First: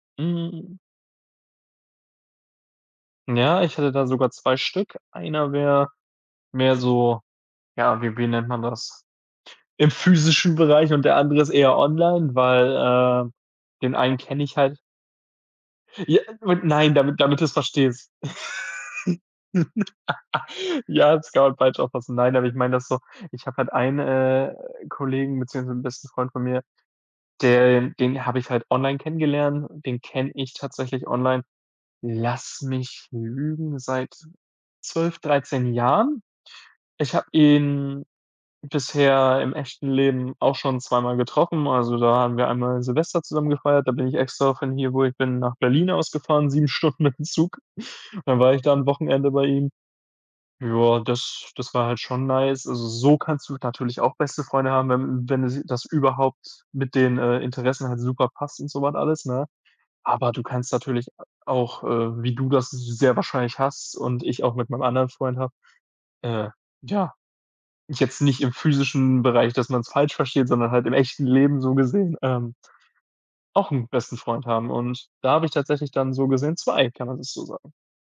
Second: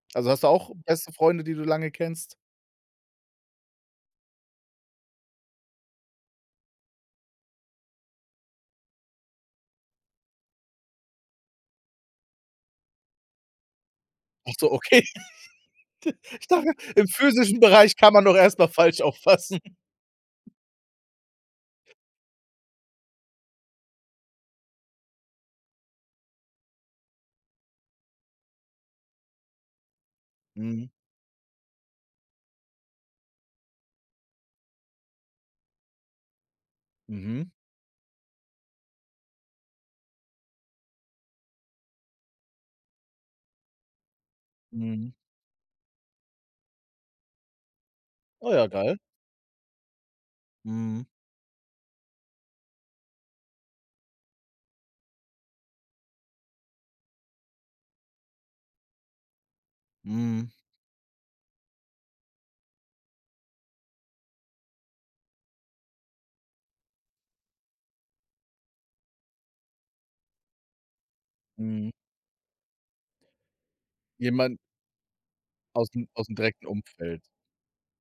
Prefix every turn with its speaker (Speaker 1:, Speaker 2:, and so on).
Speaker 1: Also hast du auch
Speaker 2: Mhm.
Speaker 1: beste Freunde, die du lange kennst?
Speaker 2: Ja, ich hätte da sogar 2 Stück. Einer wär mehr so, ja, wie wie nennt man das? Im physischen Bereich und der andere ist eher online, weil, äh, den einen kenne
Speaker 1: Ach
Speaker 2: ich
Speaker 1: so,
Speaker 2: halt.
Speaker 1: okay.
Speaker 2: J
Speaker 1: Ich
Speaker 2: und
Speaker 1: dachte
Speaker 2: nein,
Speaker 1: im
Speaker 2: damit damit du's
Speaker 1: physischen Bereich
Speaker 2: verstehst.
Speaker 1: kann man doch erst mal falsch auffassen.
Speaker 2: Ja, das kann man falsch auffassen. Nein, aber ich meine das so: Ich habe halt einen, äh, Kollegen beziehungsweise 'n besten Freund von mir, der den habe ich halt online kennengelernt, den kenne ich
Speaker 1: Mhm.
Speaker 2: tatsächlich online, lass mich lügen, seit 12, 13 Jahren. Ich habe
Speaker 1: Mhm.
Speaker 2: ihn bisher im echten Leben auch schon zweimal getroffen, also, da haben wir einmal Silvester zusammen gefeiert, da bin ich extra von hier, wo
Speaker 1: Mhm.
Speaker 2: ich bin, nach Berlin aus gefahren, 7 Stunden mit'm Zug. Dann
Speaker 1: Oh
Speaker 2: war ich
Speaker 1: ja,
Speaker 2: da 'n
Speaker 1: geil.
Speaker 2: Wochenende bei ihm. Ja,
Speaker 1: Mhm.
Speaker 2: das das war halt schon nice. Also so kannst du natürlich auch beste Freunde haben, wenn wenn das überhaupt mit den, äh, Interessen halt super passt und so was alles, ne? Aber du
Speaker 1: Mhm.
Speaker 2: kannst natürlich a auch, äh, wie du das sehr wahrscheinlich hast und ich auch mit meinem anderen Freund habe, äh, ja, jetzt nicht im physischen Bereich, dass man's falsch versteht, sondern halt im echten Leben so
Speaker 1: Mhm.
Speaker 2: gesehen, ähm auch 'n besten Freund
Speaker 1: Jemand
Speaker 2: haben und da habe ich tatsächlich
Speaker 1: aus'm
Speaker 2: dann so
Speaker 1: aus'm
Speaker 2: gesehen
Speaker 1: direkten
Speaker 2: zwei, kann man
Speaker 1: Umfeld.
Speaker 2: das so sagen.